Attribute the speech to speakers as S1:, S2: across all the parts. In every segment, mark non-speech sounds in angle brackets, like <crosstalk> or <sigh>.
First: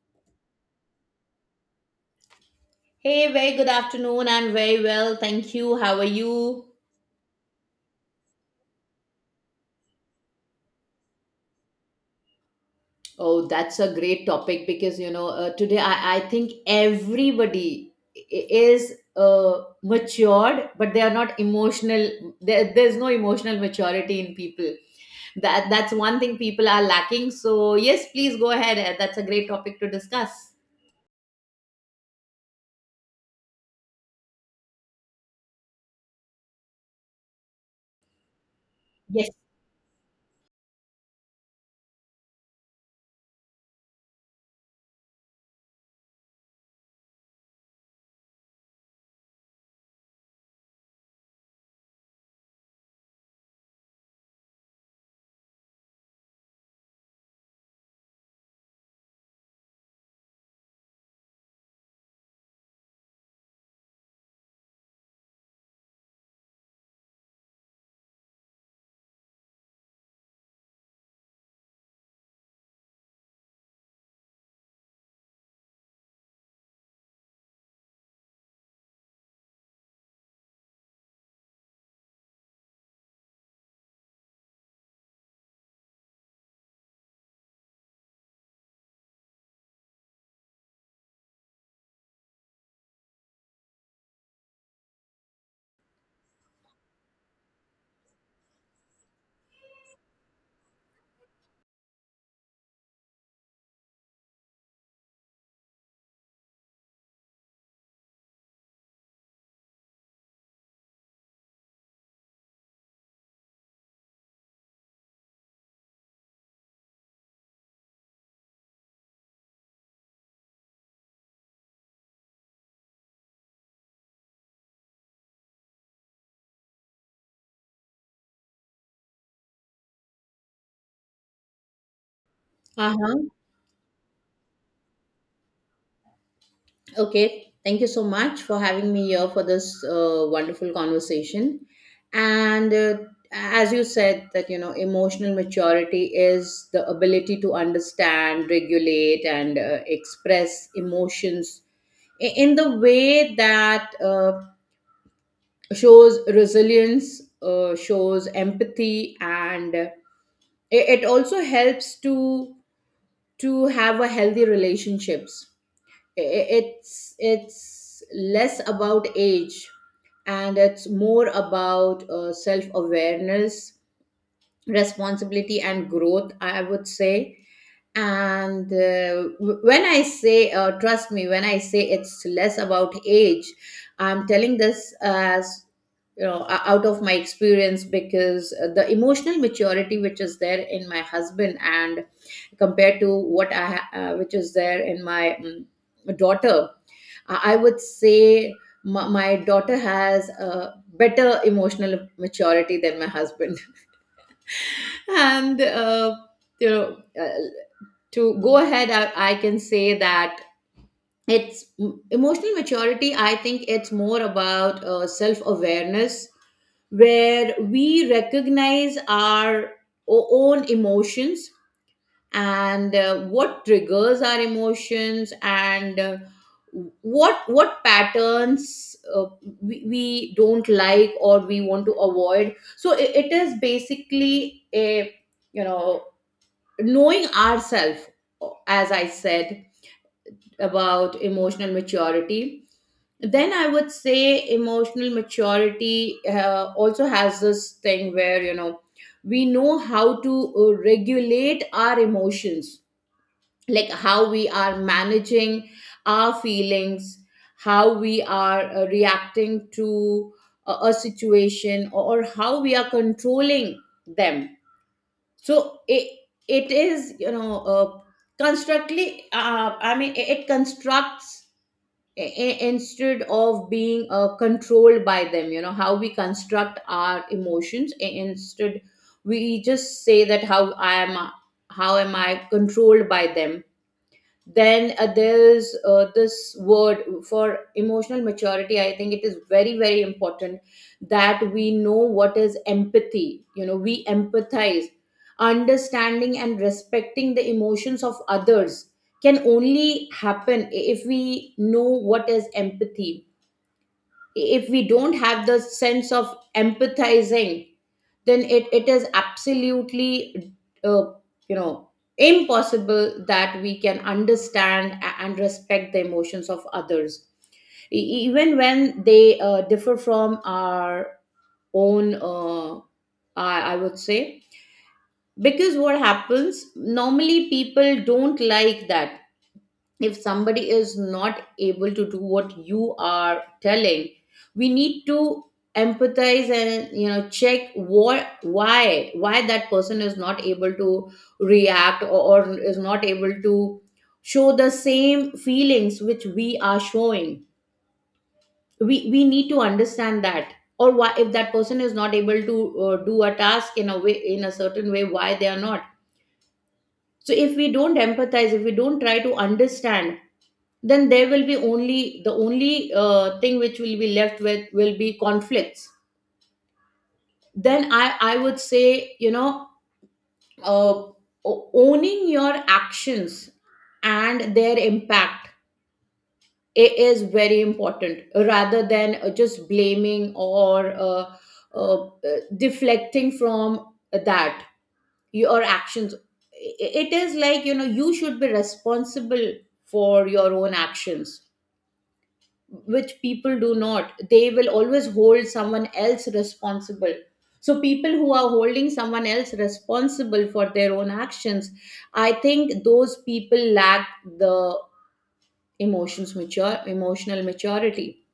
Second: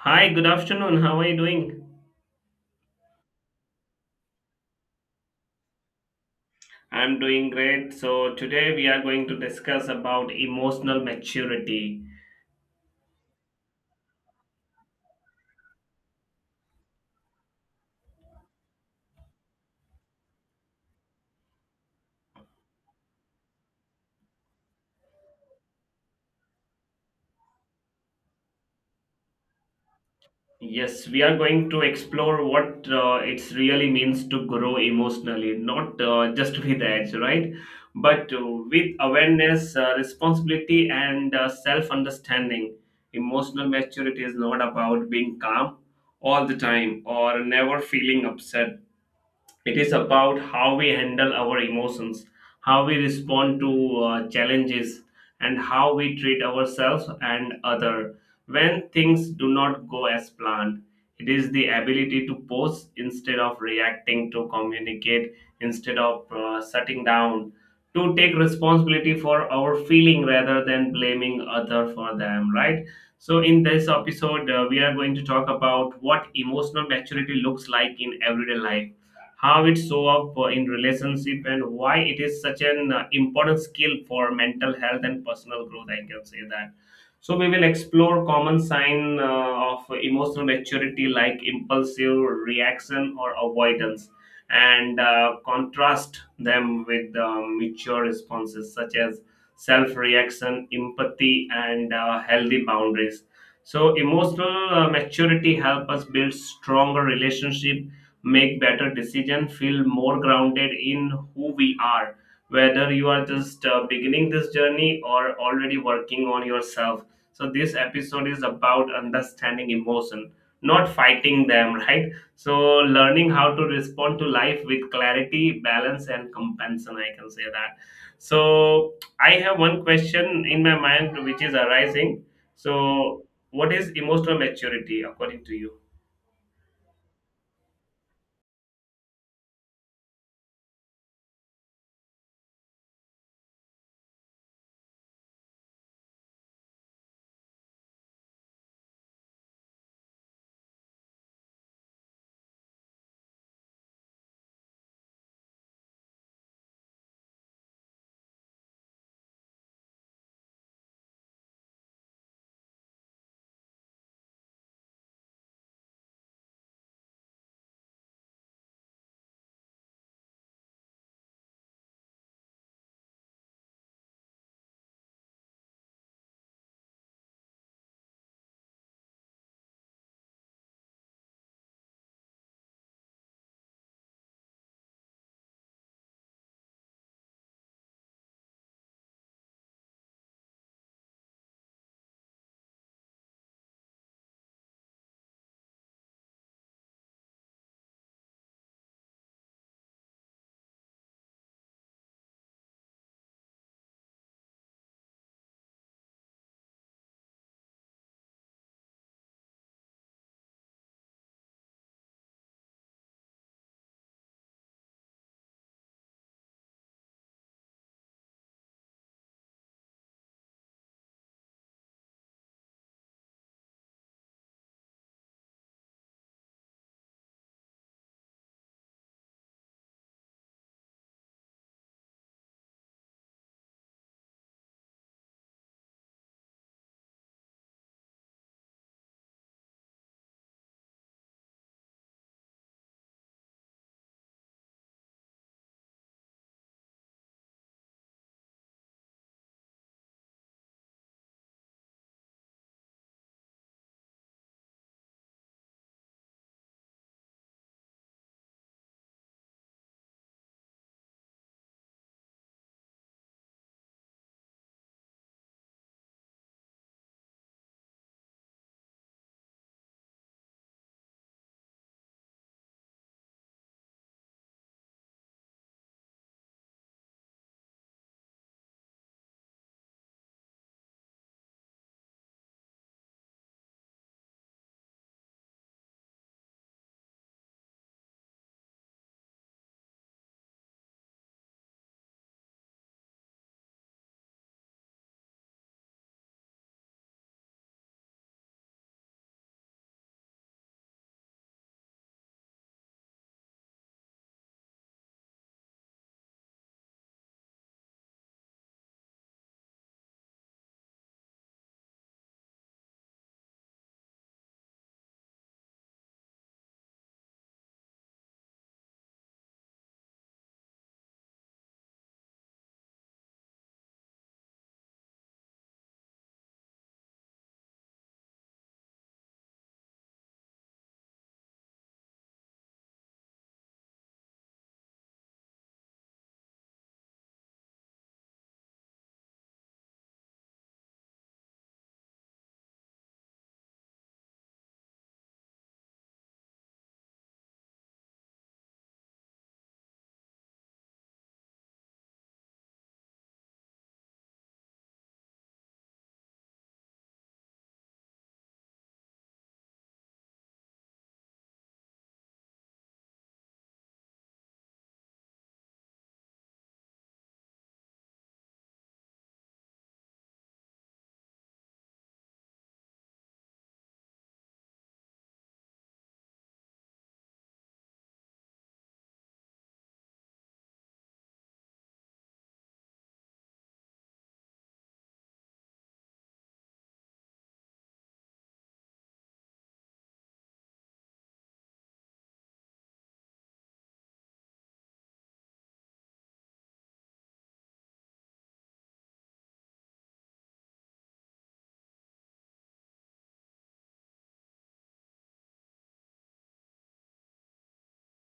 S1: Hi, good afternoon. How are you doing?
S2: Hey, very good afternoon. I'm very well. Thank you. How are you?
S1: I'm doing great. So, today we are going to discuss about emotional maturity.
S2: Oh, that's a great topic because today I think everybody is matured, but they are not emotional. There's no emotional maturity in people. That's one thing people are lacking. So yes, please go ahead. That's a great topic to discuss.
S1: Yes, we are going to explore what it really means to grow emotionally, not just <laughs> with age, right? But with
S2: Yes.
S1: awareness, responsibility, and self understanding. Emotional maturity is not about being calm all the time or never feeling upset. It is about how we handle our emotions, how we respond to challenges, and how we treat ourselves and other when things do not go as planned. It is the ability to pause instead of reacting, to communicate instead of shutting down, to take responsibility for our feeling rather than blaming other for them, right. So in this episode, we are going to talk about what emotional maturity looks like in everyday life, how it show up in relationship, and why it is such an important skill for mental health and personal growth, I can say that. So we will explore common sign of emotional maturity like impulsive reaction or avoidance, and contrast them with mature responses such as self reaction, empathy, and healthy boundaries. So emotional maturity help us build stronger relationship, make better decision, feel more grounded in who we are, whether you are just beginning this journey or already working on yourself. So this episode is about understanding emotion, not fighting them <laughs> right. So learning how to respond to life with clarity, balance, and compassion, I can say that. So I have one question in my mind which is arising. So
S2: Uh-huh.
S1: what is emotional maturity according to you?
S2: Okay, thank you so much for having me here for this wonderful conversation. And as you said, that emotional maturity is the ability to understand, regulate, and express emotions in the way that shows resilience, shows empathy, and it also helps to have a healthy relationships. It's less about age and it's more about self awareness, responsibility, and growth, I would say. And when I say, trust me when I say it's less about age, I'm telling this as, out of my experience, because the emotional maturity which is there in my husband, and compared to which is there in my daughter, I would say my daughter has a better emotional maturity than my husband. <laughs> And, you know, uh, to go ahead, I can say that it's emotional maturity. I think it's more about self awareness, where we recognize our own emotions, and what triggers our emotions, and what patterns we don't like or we want to avoid. So it is basically a, you know knowing ourselves, as I said, about emotional maturity. Then I would say emotional maturity also has this thing where, we know how to regulate our emotions, like how we are managing our feelings, how we are reacting to a situation, or how we are controlling them. So it is, constructly, I mean, it constructs. Instead of being controlled by them, how we construct our emotions instead. We just say that how I am, how am I controlled by them. Then there's this word for emotional maturity, I think it is very very important that we know what is empathy. We empathize. Understanding and respecting the emotions of others can only happen if we know what is empathy. If we don't have the sense of empathizing, then it is absolutely uh, you know impossible that we can understand and respect the emotions of others, even when they differ from our own, I would say, because what happens normally, people don't like that. If somebody is not able to do what you are telling, we need to empathize and check what, why that person is not able to react, or is not able to show the same feelings which we are showing. We need to understand that, or why, if that person is not able to do a task in a way, in a certain way, why they are not. So if we don't empathize, if we don't try to understand, then there will be only the only thing which will be left with will be conflicts. Then I would say, uh, owning your actions and their impact is very important, rather than just blaming or uh, deflecting from that. Your actions, it is like, you should be responsible for your own actions, which people do not. They will always hold someone else responsible. So people who are holding someone else responsible for their own actions, I think those people lack the emotions mature emotional maturity.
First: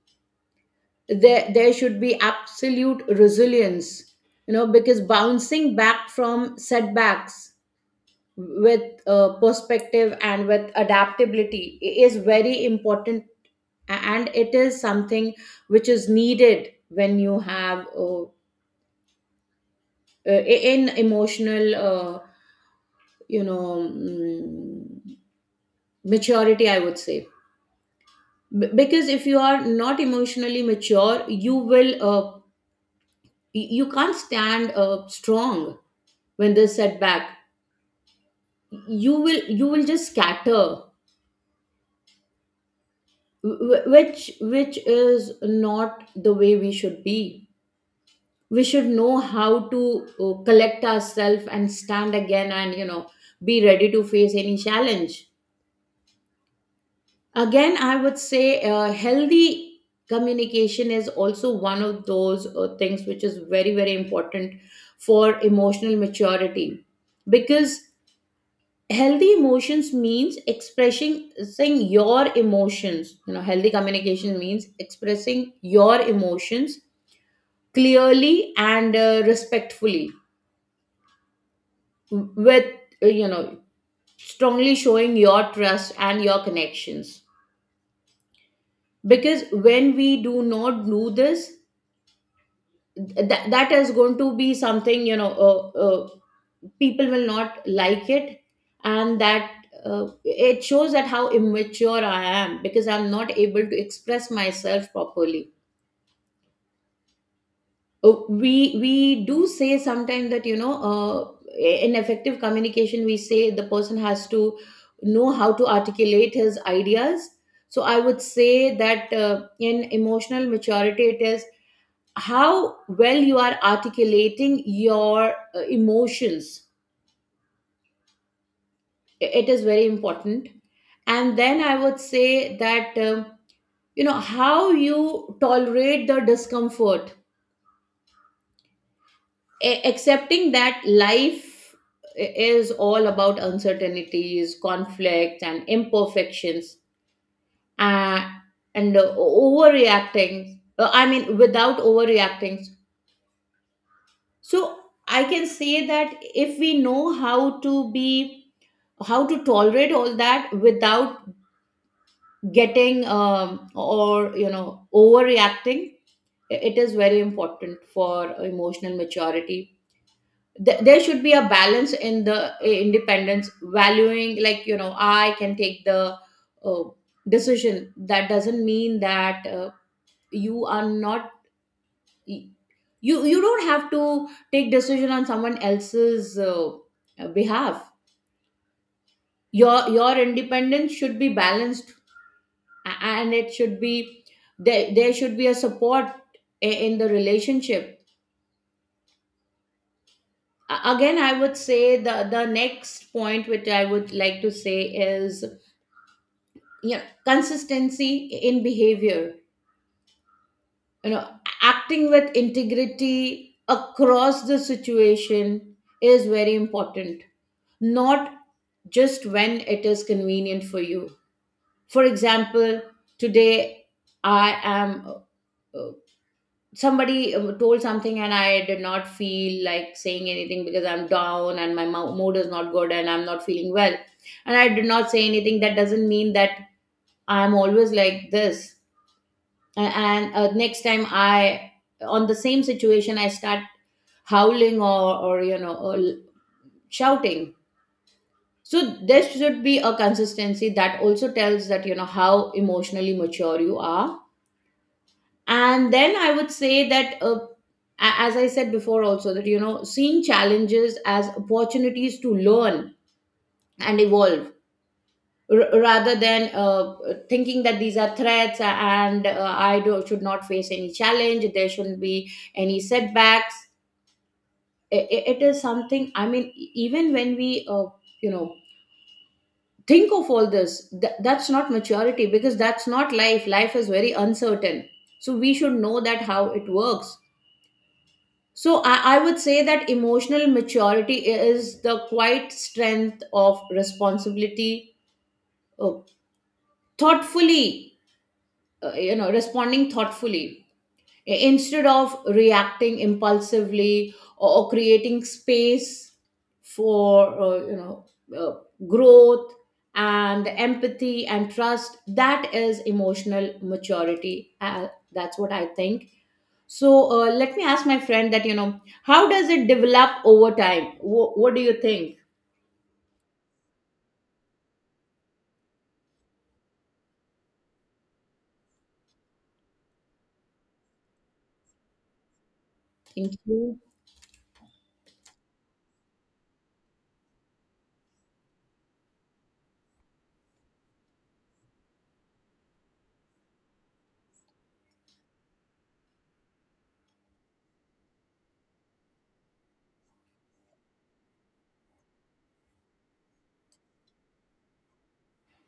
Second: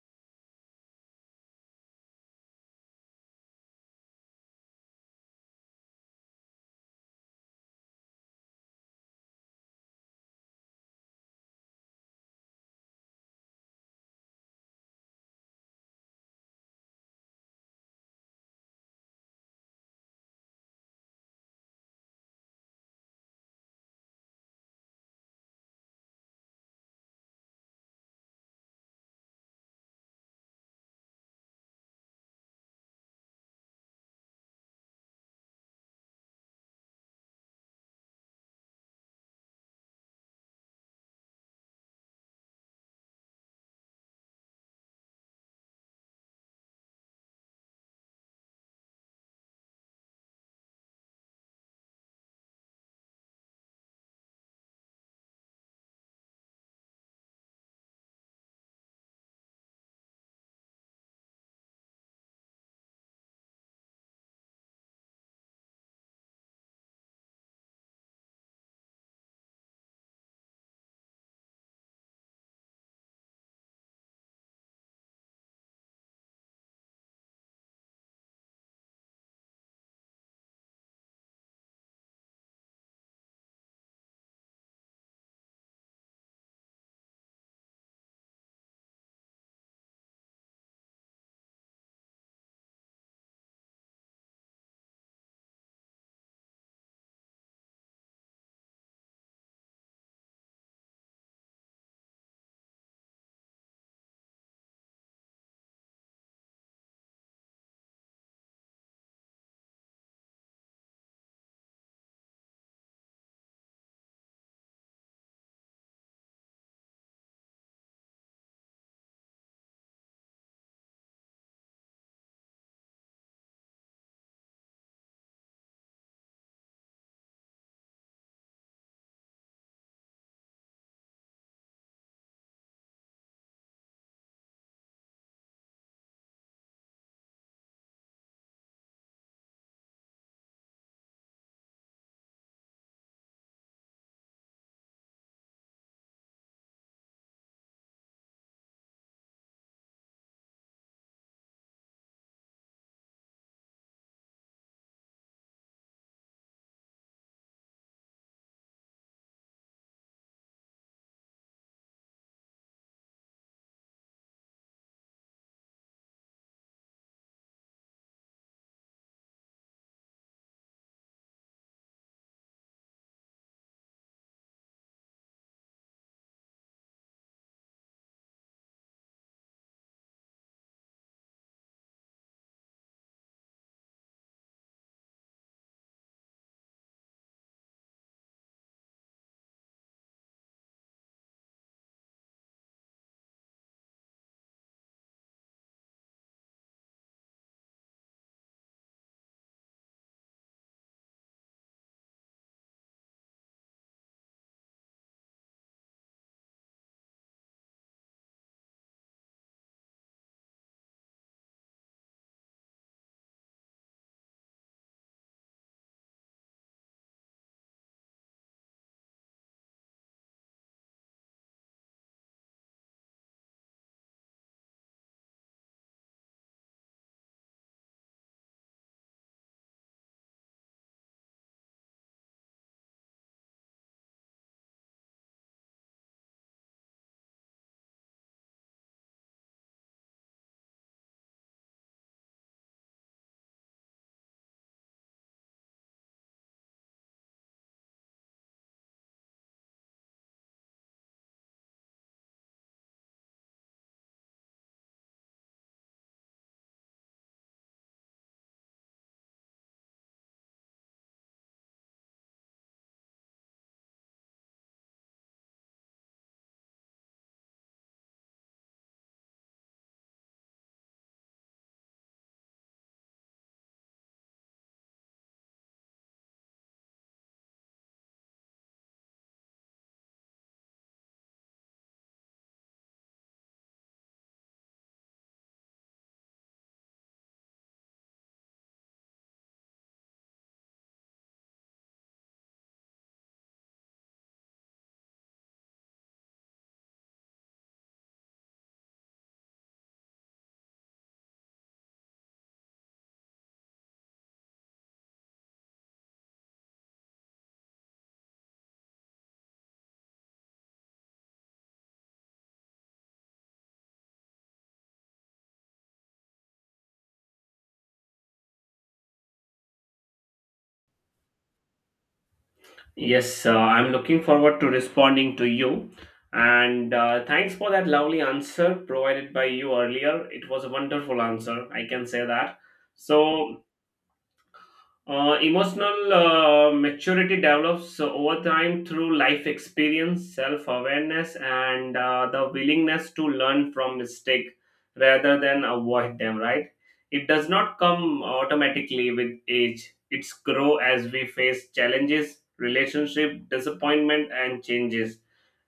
S2: There should be absolute resilience, because bouncing back from setbacks with perspective and with adaptability is very important, and it is something which is needed when you have uh, in emotional you know mm, maturity, I would say. Because if you are not emotionally mature, you will, you can't stand strong when there's setback. You will just scatter, which is not the way we should be. We should know how to collect ourselves and stand again, and be ready to face any challenge again, I would say. Healthy communication is also one of those things which is very very important for emotional maturity, because healthy emotions means expressing, saying your emotions. Healthy communication means expressing your emotions clearly and respectfully, with uh, you know strongly showing your trust and your connections. Because when we do not do this, that is going to be something, uh, people will not like it, and that, it shows that how immature I am, because I'm not able to express myself properly. Oh, we do say sometimes that, in effective communication we say the person has to know how to articulate his ideas. So I would say that in emotional maturity, it is how well you are articulating your emotions. It is very important. And then I would say that, you know, how you tolerate the discomfort, accepting that life is all about uncertainties, conflicts, and imperfections, uh, and overreacting. I mean, without overreacting. So I can say that if we know how to be, how to tolerate all that without getting or you know overreacting, it is very important for emotional maturity. There should be a balance in the, independence valuing, like, you know, I can take the uh, decision, that doesn't mean that you are not, you don't have to take decision on someone else's behalf. Your independence should be balanced, and it should be, there should be a support in the relationship. Again I would say, the next point which I would like to say is: consistency in behavior, you know acting with integrity across the situation is very important, not just when it is convenient for you. For example, today I am, uh, somebody told something, and I did not feel like saying anything because I'm down and my mood is not good and I'm not feeling well, and I did not say anything. That doesn't mean that I'm always like this. A- and Next time I, on the same situation, I start howling, or you know or l- shouting. So there should be a consistency, that also tells that, you know, how emotionally mature you are. And then I would say that, as I said before also, that seeing challenges as opportunities to learn and evolve, rather than thinking that these are threats, and I do, should not face any challenge, there shouldn't be any setbacks. It is something, I mean, even when we, you know, think of all this, that's not maturity because that's not life. Life is very uncertain. So we should know that how it works. So I would say that emotional maturity is the quiet strength of responsibility, uh, thoughtfully you know responding thoughtfully instead of reacting impulsively, or creating space for uh, growth and empathy and trust. That is emotional maturity, that's what I think. So let me ask my friend that, how does it develop over time? What do you think?
S1: Yes, I'm looking forward to responding to you. And thanks for that lovely answer provided by you earlier. It was a wonderful answer, I can say that.
S2: Thank
S1: So,
S2: you.
S1: emotional maturity develops over time through life experience, self awareness, and the willingness to learn from mistake rather than avoid them, right? It does not come automatically with age. It's grow as we face challenges, relationship, disappointment, and changes,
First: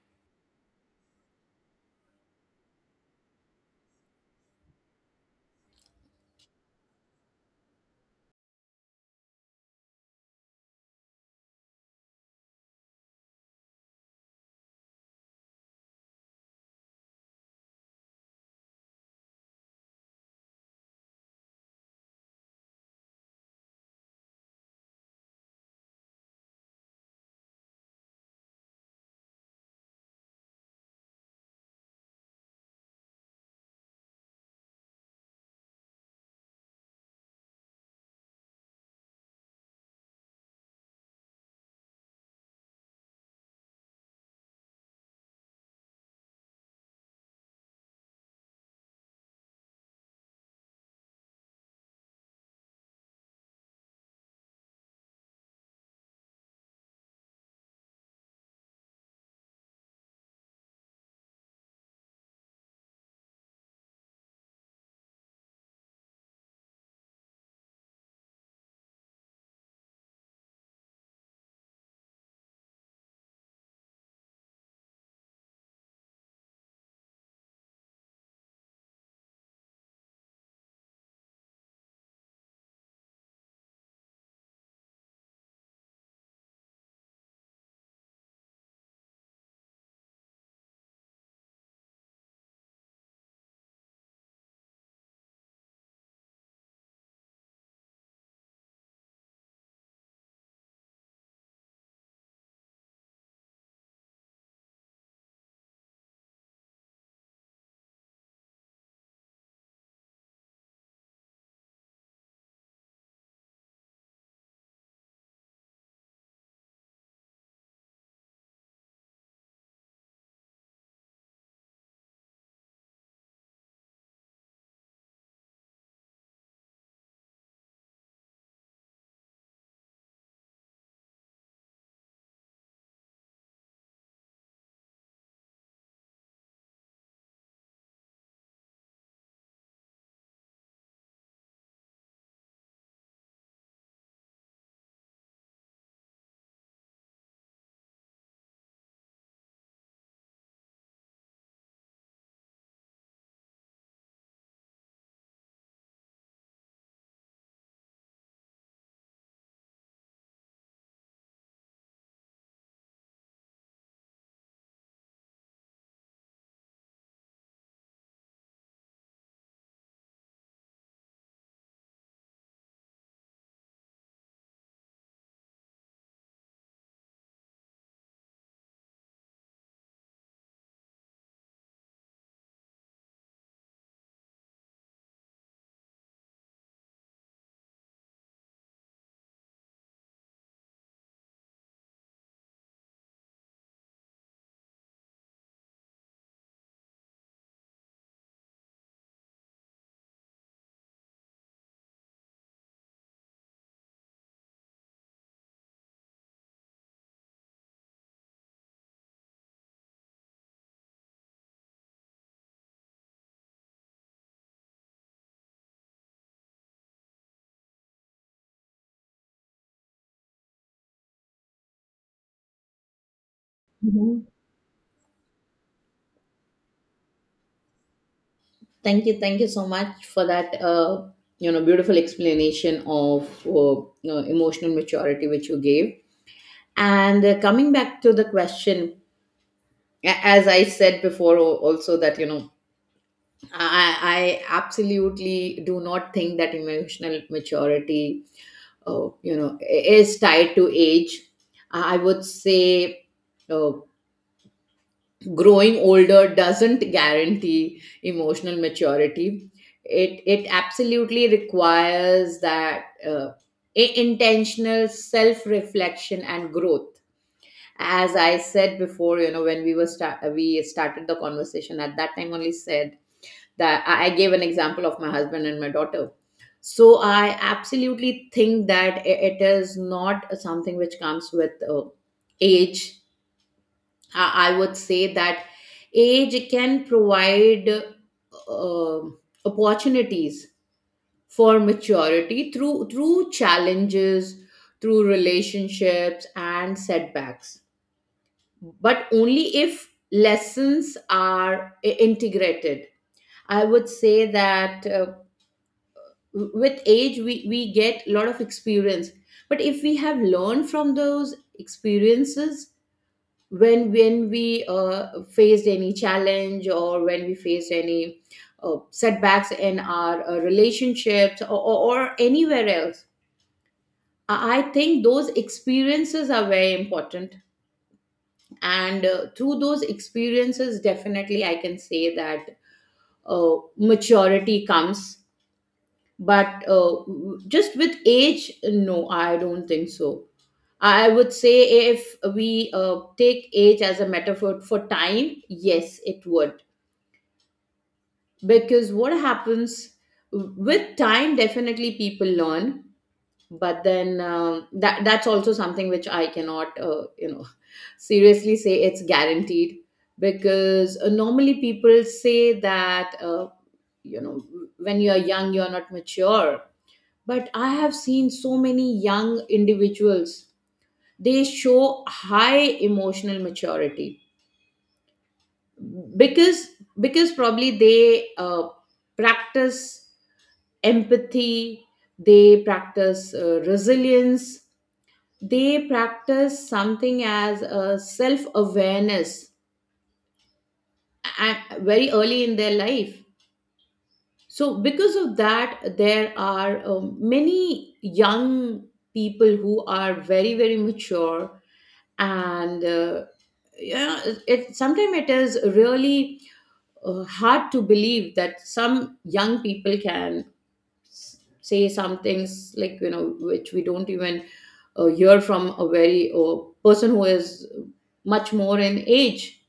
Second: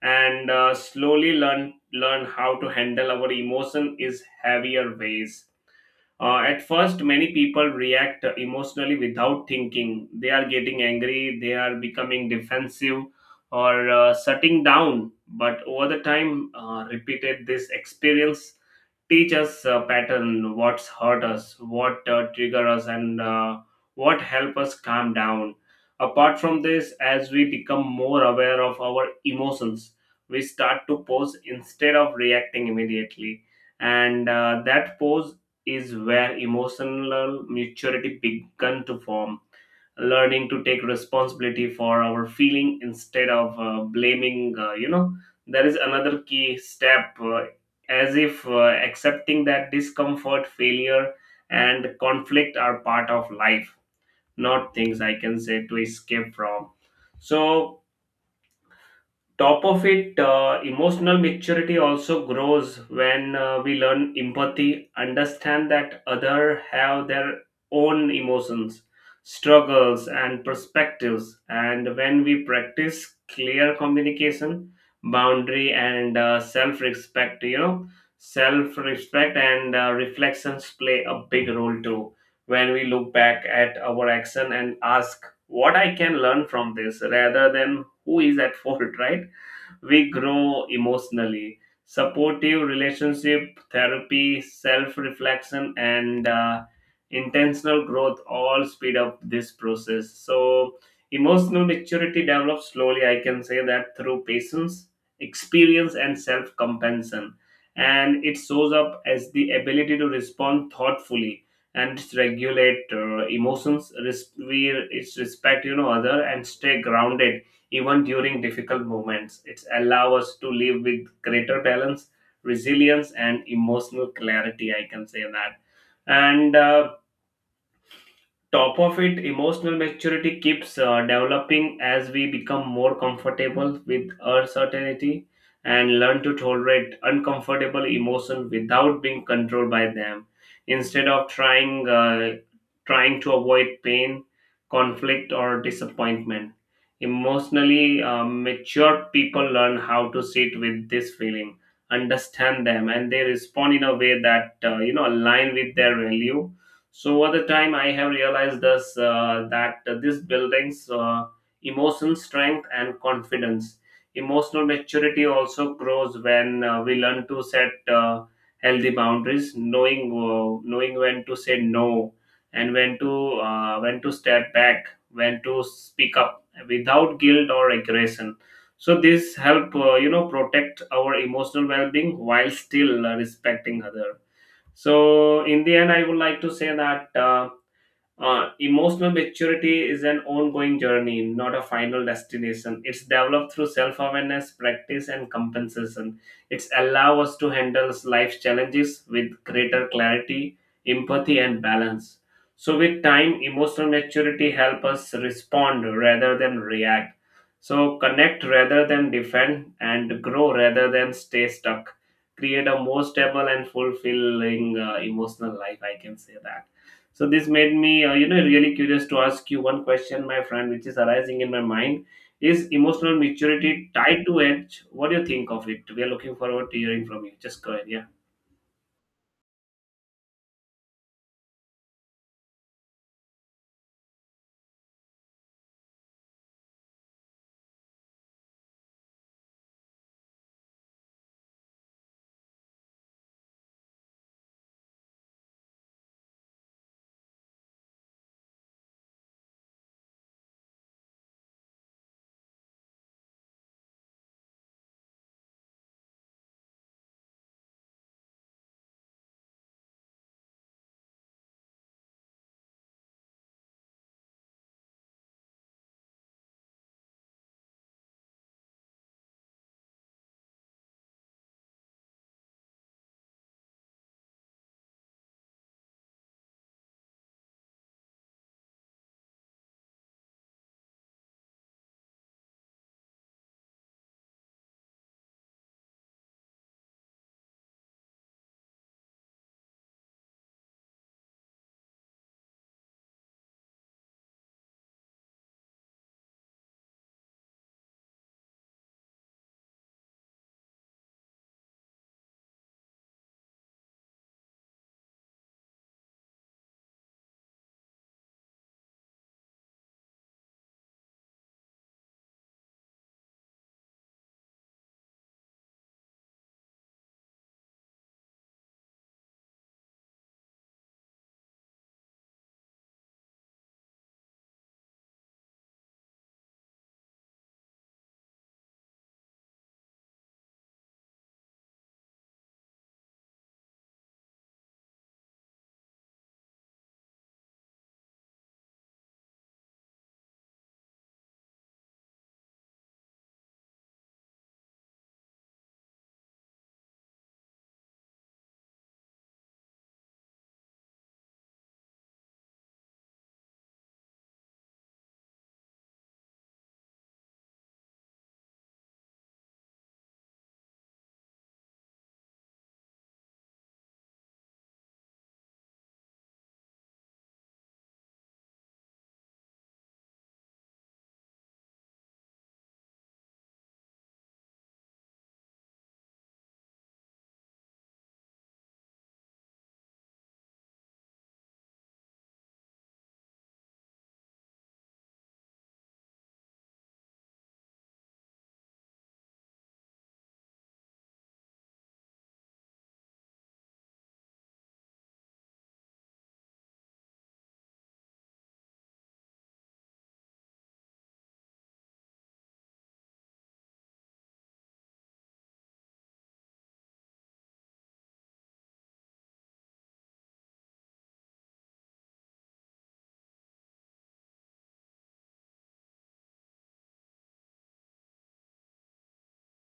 S1: and slowly learn how to handle our emotion is heavier ways. At first, many people react emotionally without thinking. They are getting angry, they are becoming defensive, or shutting down. But over the time, repeated this experience teach us a pattern, what's hurt us, what trigger us, and what help us calm down. Apart from this, as we become more aware of our emotions, we start to pause instead of reacting immediately, and that pause is where emotional maturity began to form. Learning to take responsibility for our feeling instead of blaming, there is another key step, as if accepting that discomfort, failure, and conflict are part of life, not things I can say to escape from. So top of it, emotional maturity also grows when we learn empathy, understand that other have their own emotions, struggles, and perspectives, and when we practice clear communication, boundary, and self respect, you know, self respect and reflections play a big role too. When we look back at our action and ask what I can learn from this rather than who is at <laughs> fault, right, we grow emotionally. Supportive relationship, therapy, self reflection, and intentional growth all speed up this process. So, emotional maturity develops slowly, I can say that, through patience, experience, and self compassion. And it shows up as the ability to respond thoughtfully and regulate emotions. Res- we it's respect, you know, other and stay grounded even during difficult moments. It allows us to live with greater balance, resilience, and emotional clarity. I can say that. And top of it, emotional maturity keeps developing as we become more comfortable with uncertainty and learn to tolerate uncomfortable emotions without being controlled by them, instead of trying trying to avoid pain, conflict, or disappointment. Emotionally mature people learn how to sit with this feeling, understand them, and they respond in a way that align with their value. So at the time, I have realized this that this building's emotional strength and confidence. Emotional maturity also grows when we learn to set healthy boundaries, knowing when to say no, and when to step back, when to speak up without guilt or aggression. So this help, protect our emotional well-being while still respecting other. So in the end, I would like to say that emotional maturity is an ongoing journey, not a final destination. It's developed through self-awareness, practice, and compensation. It's allow us to handle life's challenges with greater clarity, empathy, and balance. So, with time, emotional maturity help us respond rather than react. So, connect rather than defend, and grow rather than stay stuck. Create a more stable and fulfilling emotional life. I can say that. So this made me, really curious to ask you one question, my friend, which is arising in my mind. Is emotional maturity tied
S2: Mhm.
S1: to age? What do you think of it? We are looking forward to hearing from you. Just go ahead, yeah.
S2: Thank you so much for that. Beautiful explanation of emotional maturity which you gave. And coming back to the question, as I said before, also, that I absolutely do not think that emotional maturity, is tied to age, I would say. uh, Growing older doesn't guarantee emotional maturity. It absolutely requires that intentional self reflection and growth. As I said before, when we started the conversation, at that time only, said that I gave an example of my husband and my daughter. So I absolutely think that it is not something which comes with age. I would say that age can provide uh, opportunities for maturity through challenges, through relationships and setbacks, but only if lessons are integrated. I would say that with age we get a lot of experience, but if we have learned from those experiences when we faced any challenge or when we faced any setbacks in our relationships or anywhere else I think those experiences are very important and through those experiences definitely I can say that uh, maturity comes, but just with age, no, I don't think so. I would say if we take age as a metaphor for time, yes, it would. Because what happens with time, definitely people learn, but then that's also something which I cannot <laughs> seriously say it's guaranteed, because normally people say that you know when you're young you're not mature, but I have seen so many young individuals. They show high emotional maturity because probably they practice empathy, they practice resilience, they practice something as a self awareness very early in their life. So because of that, there are many young people who are very, very mature. And yeah, sometimes it is really hard to believe that some young people can say some things, like, you know, which we don't even hear from a very person who is much more in age.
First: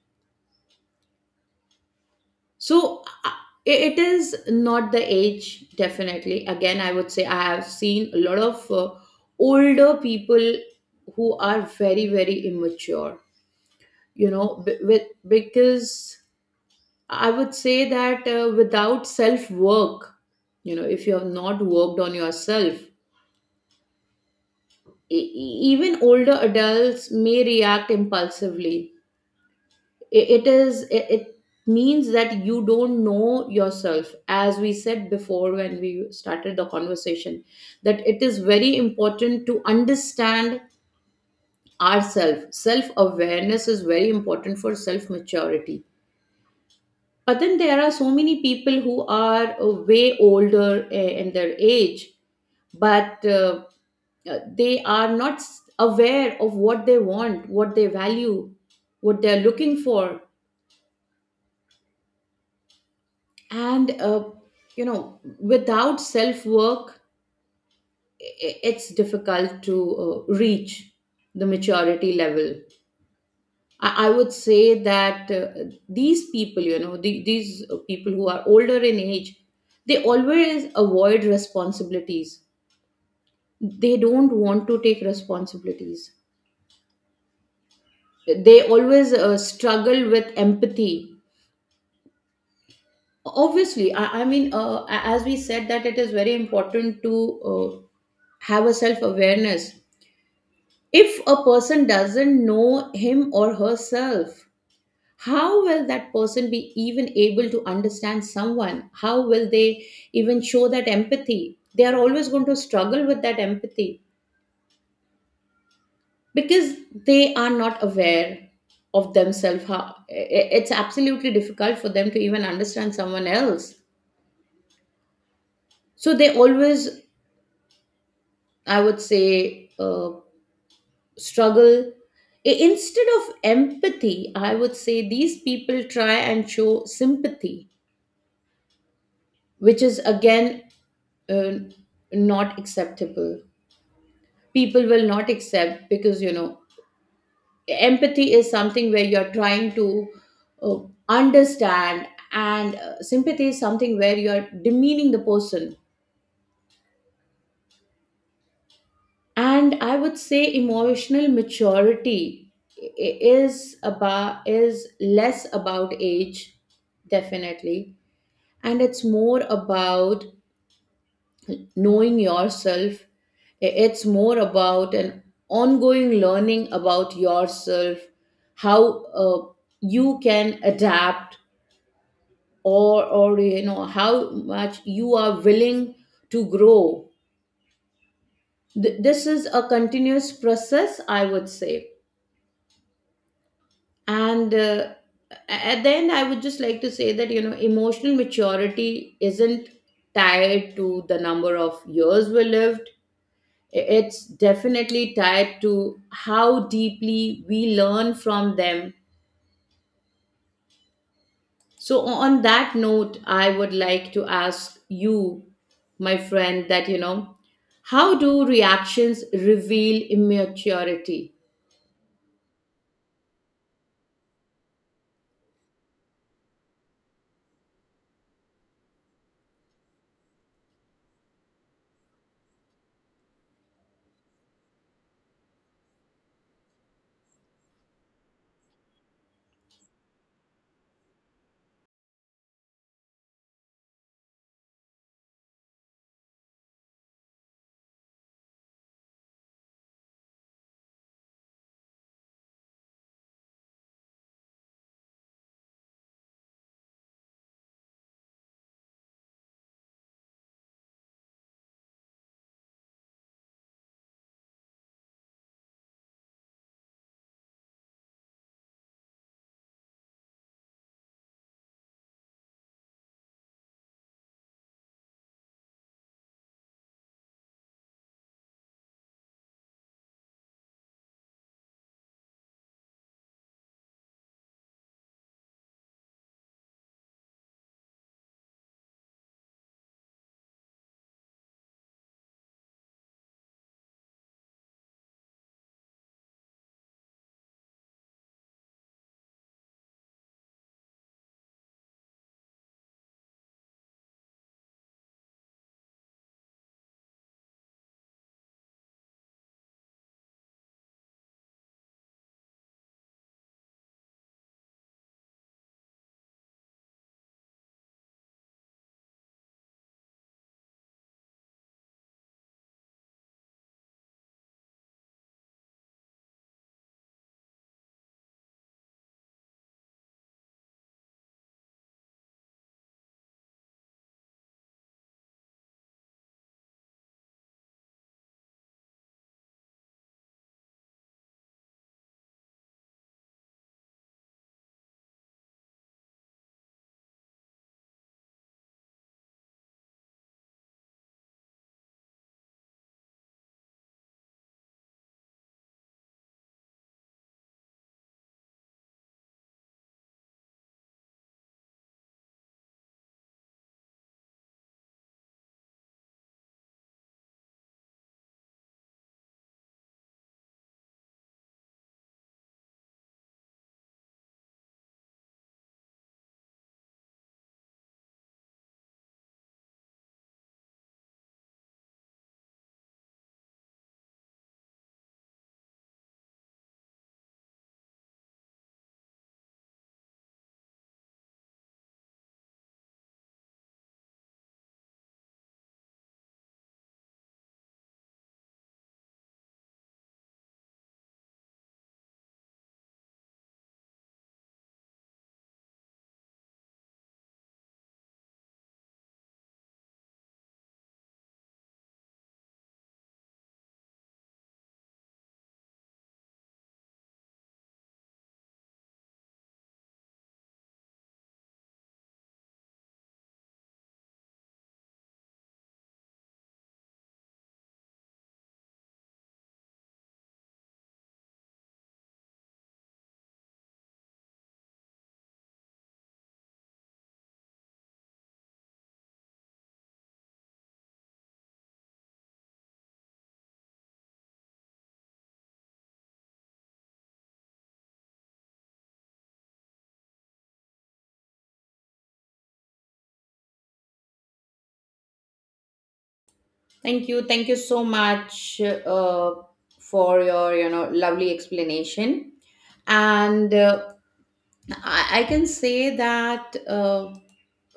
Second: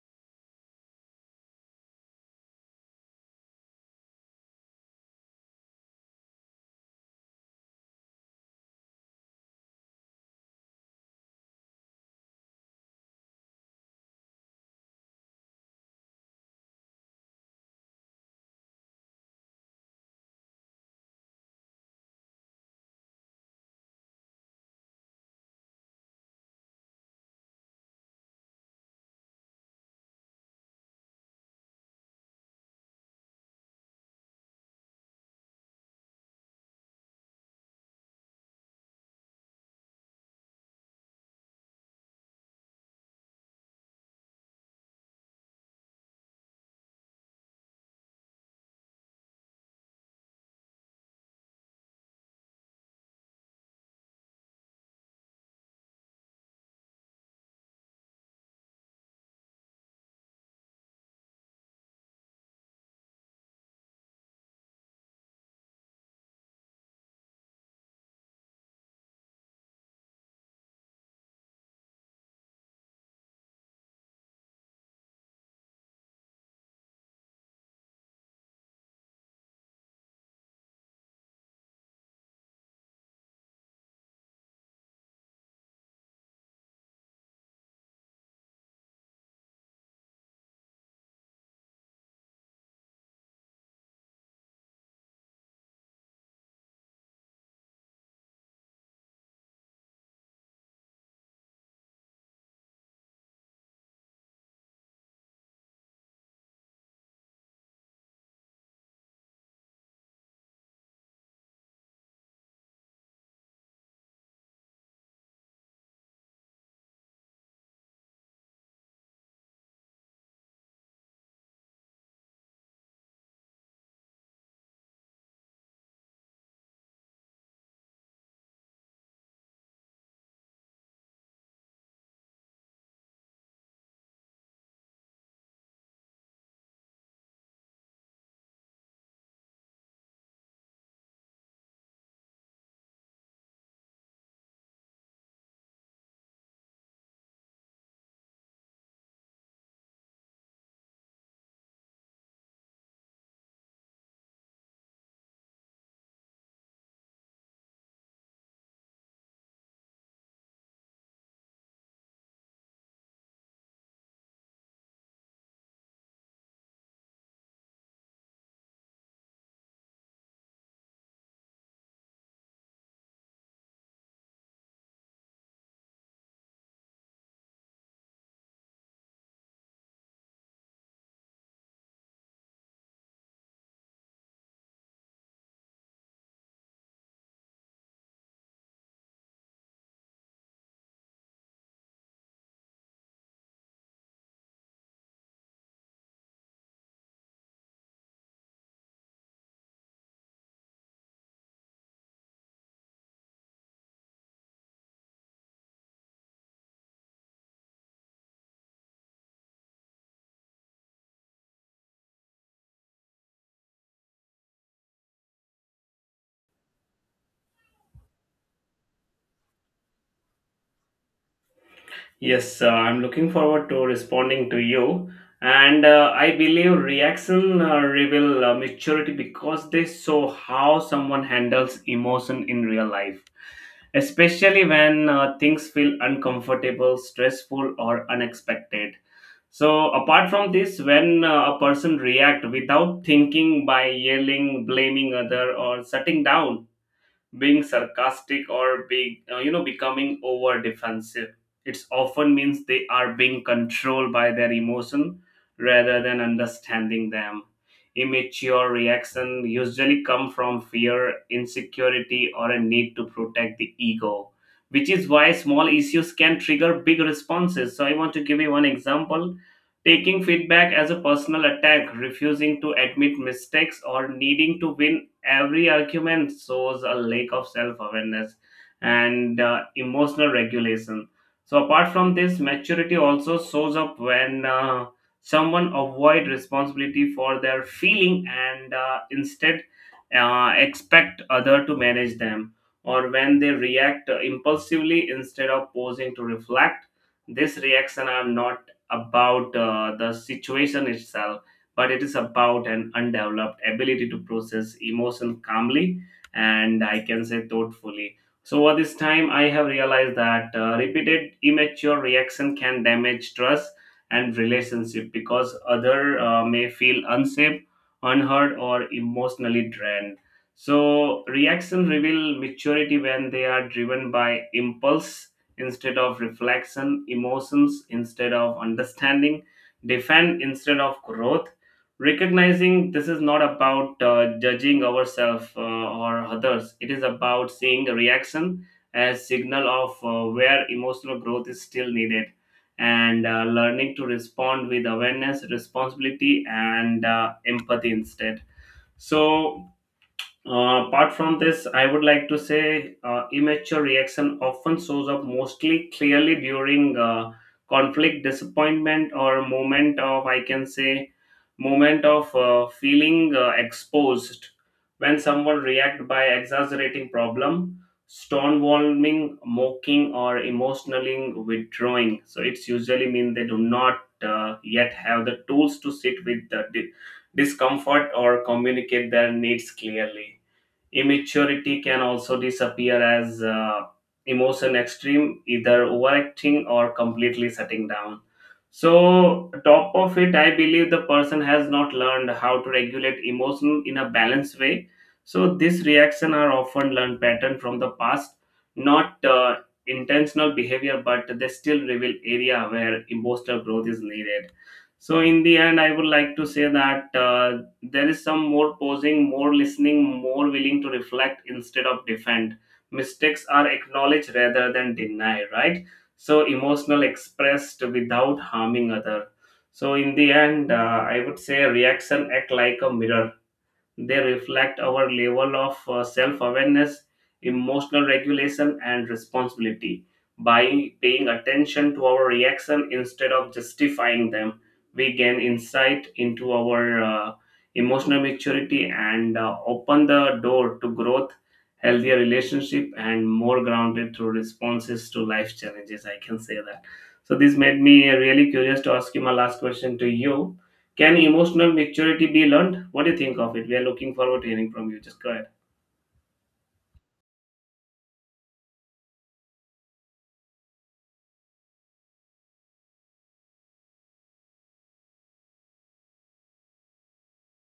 S2: So it is not the age, definitely. Again, I would say I have seen a lot of older people who are very, very immature, you know, with, because I would say that without self work, you know, if you have not worked on yourself, even older adults may react impulsively. It means that you don't know yourself, as we said before when we started the conversation, that it is very important to understand ourselves. Self awareness is very important for self maturity, but then there are so many people who are way older in their age, but they are not aware of what they want, what they value, what they are looking for. And you know, without self work, it's difficult to reach the maturity level. I would say that these people, you know, these people who are older in age, they always avoid responsibilities, they don't want to take responsibilities, they always struggle with empathy. Obviously, I mean, as we said, that it is very important to have a self awareness. If a person doesn't know him or herself, how will that person be even able to understand someone? How will they even show that empathy? They are always going to struggle with that empathy because they are not aware of themselves. It's absolutely difficult for them to even understand someone else. So they always, I would say, struggle. Instead of empathy, I would say these people try and show sympathy, which is again uh, not acceptable. People will not accept, because, you know, empathy is something where you're trying to uh, understand, and sympathy is something where you're demeaning the person. And I would say emotional maturity i- is less about age, definitely, and it's more about knowing yourself. It's more about an ongoing learning about yourself, how you can adapt, or you know, how much you are willing to grow. This is a continuous process, I would say. And at the end, I would just like to say that, you know, emotional maturity isn't tied to the number of years we lived. It's definitely tied to how deeply we learn from them. So on that note, I would like to ask you, my friend, that, you know, how do reactions reveal immaturity?
S1: Yes, I'm looking forward to responding to you. And I believe reaction reveal maturity because they show how someone handles emotion in real life, especially when things feel uncomfortable, stressful, or unexpected. So apart from this, when a person react without thinking by yelling, blaming other, or shutting down, being sarcastic or being, becoming over defensive, it's often means they are being controlled by their emotion rather than understanding them. Immature reaction usually come from fear, insecurity, or a need to protect the ego, which is why small issues can trigger big responses. So I want to give you one example: taking feedback as a personal attack, refusing to admit mistakes, or needing to win every argument shows a lack of self awareness and emotional regulation. So, apart from this, maturity also shows up when someone avoid responsibility for their feeling and instead expect other to manage them, or when they react impulsively instead of pausing to reflect. This reaction are not about the situation itself, but it is about an undeveloped ability to process emotion calmly and I can say thoughtfully. So over this time, I have realized that repeated immature reaction can damage trust and relationship because other may feel unsafe, unheard, or emotionally drained. So reaction reveal maturity when they are driven by impulse instead of reflection, emotions instead of understanding, defend instead of growth. Recognizing this is not about judging ourselves or others, it is about seeing the reaction as signal of where emotional growth is still needed, and learning to respond with awareness, responsibility, and empathy instead. So apart from this, I would like to say, immature reaction often shows up mostly clearly during conflict, disappointment, or moment of, I can say, moment of feeling exposed. When someone react by exaggerating problem, stonewalling, mocking, or emotionally withdrawing, so it's usually mean they do not yet have the tools to sit with the discomfort or communicate their needs clearly. Immaturity can also disappear as emotion extreme, either overacting or completely shutting down. So, top of it, I believe the person has not learned how to regulate emotion in a balanced way. So, these reaction are often learned pattern from the past, not intentional behavior, but they still reveal area where emotional growth is needed. So, in the end, I would like to say that. There is some more pausing, more listening, more willing to reflect instead of defend. Mistakes are acknowledged rather than denied, right? So emotional expressed without harming other. So in the end, I would say reaction act like a mirror. They reflect our level of self awareness, emotional regulation, and responsibility. By paying attention to our reaction instead of justifying them, we gain insight into our emotional maturity and open the door to growth, healthier relationship, and more grounded through responses to life challenges. I can say that. So this made me really curious to ask you my last question to you: can emotional maturity be learned? What do you think of it? We are looking forward to hearing from you. Just go ahead.
S2: Thank you. Thank you so much uh, for your, you know, lovely explanation. And I can say that uh,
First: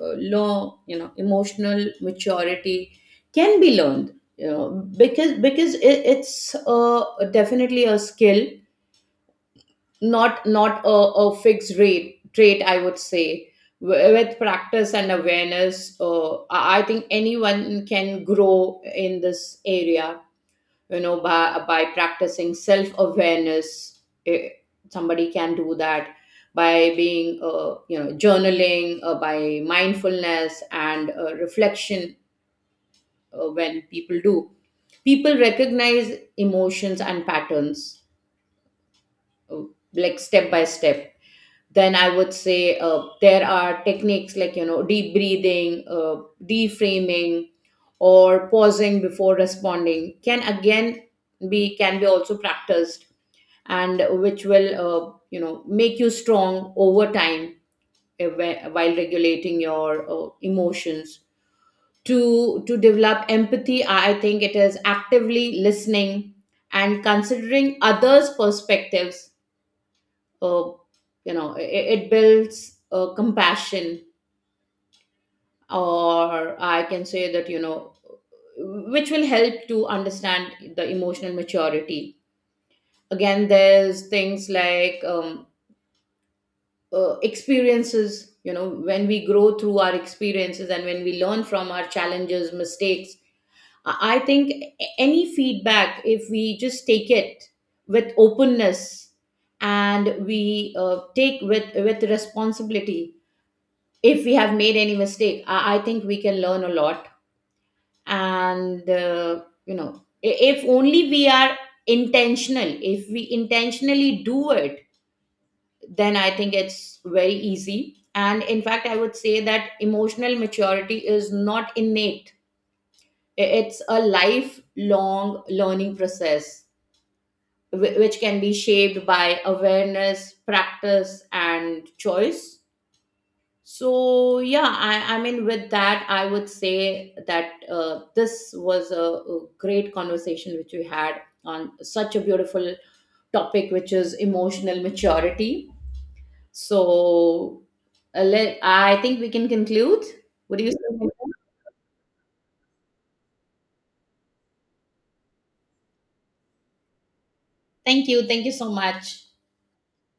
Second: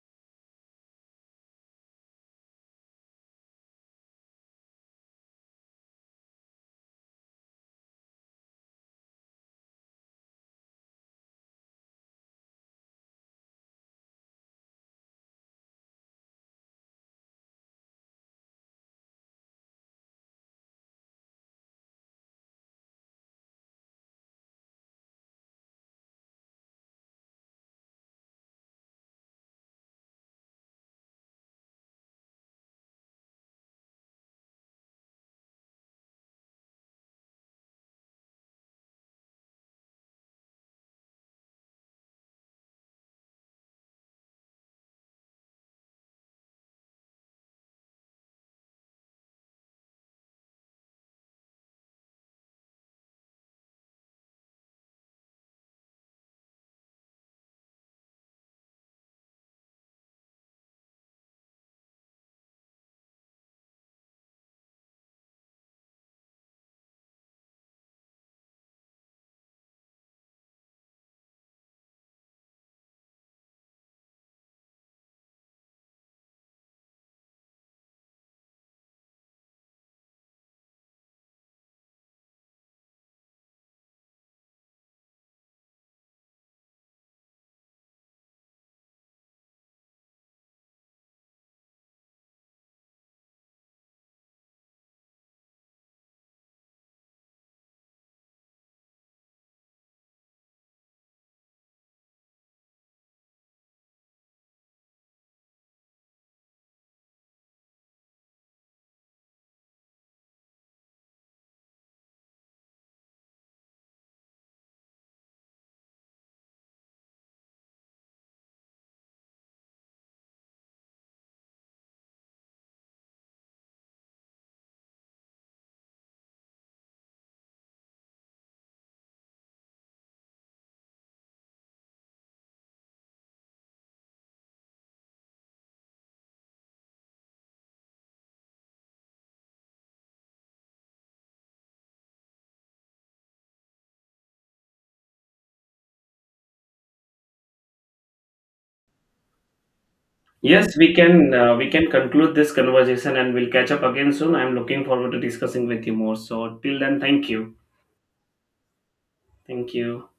S2: uh, low, you know, emotional maturity can be learned, you know, because it's definitely a skill, not a fixed rate trait, I would say. With practice and awareness, I think anyone can grow in this area, you know, by practicing self awareness. Somebody can do that by being you know, journaling, by mindfulness and reflection. When people do, people recognize emotions and patterns, uh, like step by step. Then I would say there are techniques like, you know, deep breathing, deframing, or pausing before responding can again be can be also practiced, and which will you know, make you strong over time, while regulating your emotions. To develop empathy, I think it is actively listening and considering others perspectives. uh, you know, it builds compassion, or I can say that, you know, which will help to understand the emotional maturity. Again, there's things like experiences. You know, when we grow through our experiences and when we learn from our challenges mistakes, I think any feedback, if we just take it with openness, and we take with responsibility, if we have made any mistake, I think we can learn a lot. And you know if only we are intentional, if we intentionally do it, then I think it's very easy. And in fact, I would say that emotional maturity is not innate. It's a lifelong learning process, which can be shaped by awareness, practice, and choice. So yeah, I mean, with that, I would say that this was a great conversation which we had on such a beautiful topic, which is emotional maturity. So I think we can conclude. What do you
S1: Yes, we
S2: say?
S1: can conclude this conversation and we'll catch up again soon. I'm looking forward to discussing with you more. So till then, thank you.
S2: Thank you. Thank you so much.
S1: Thank you.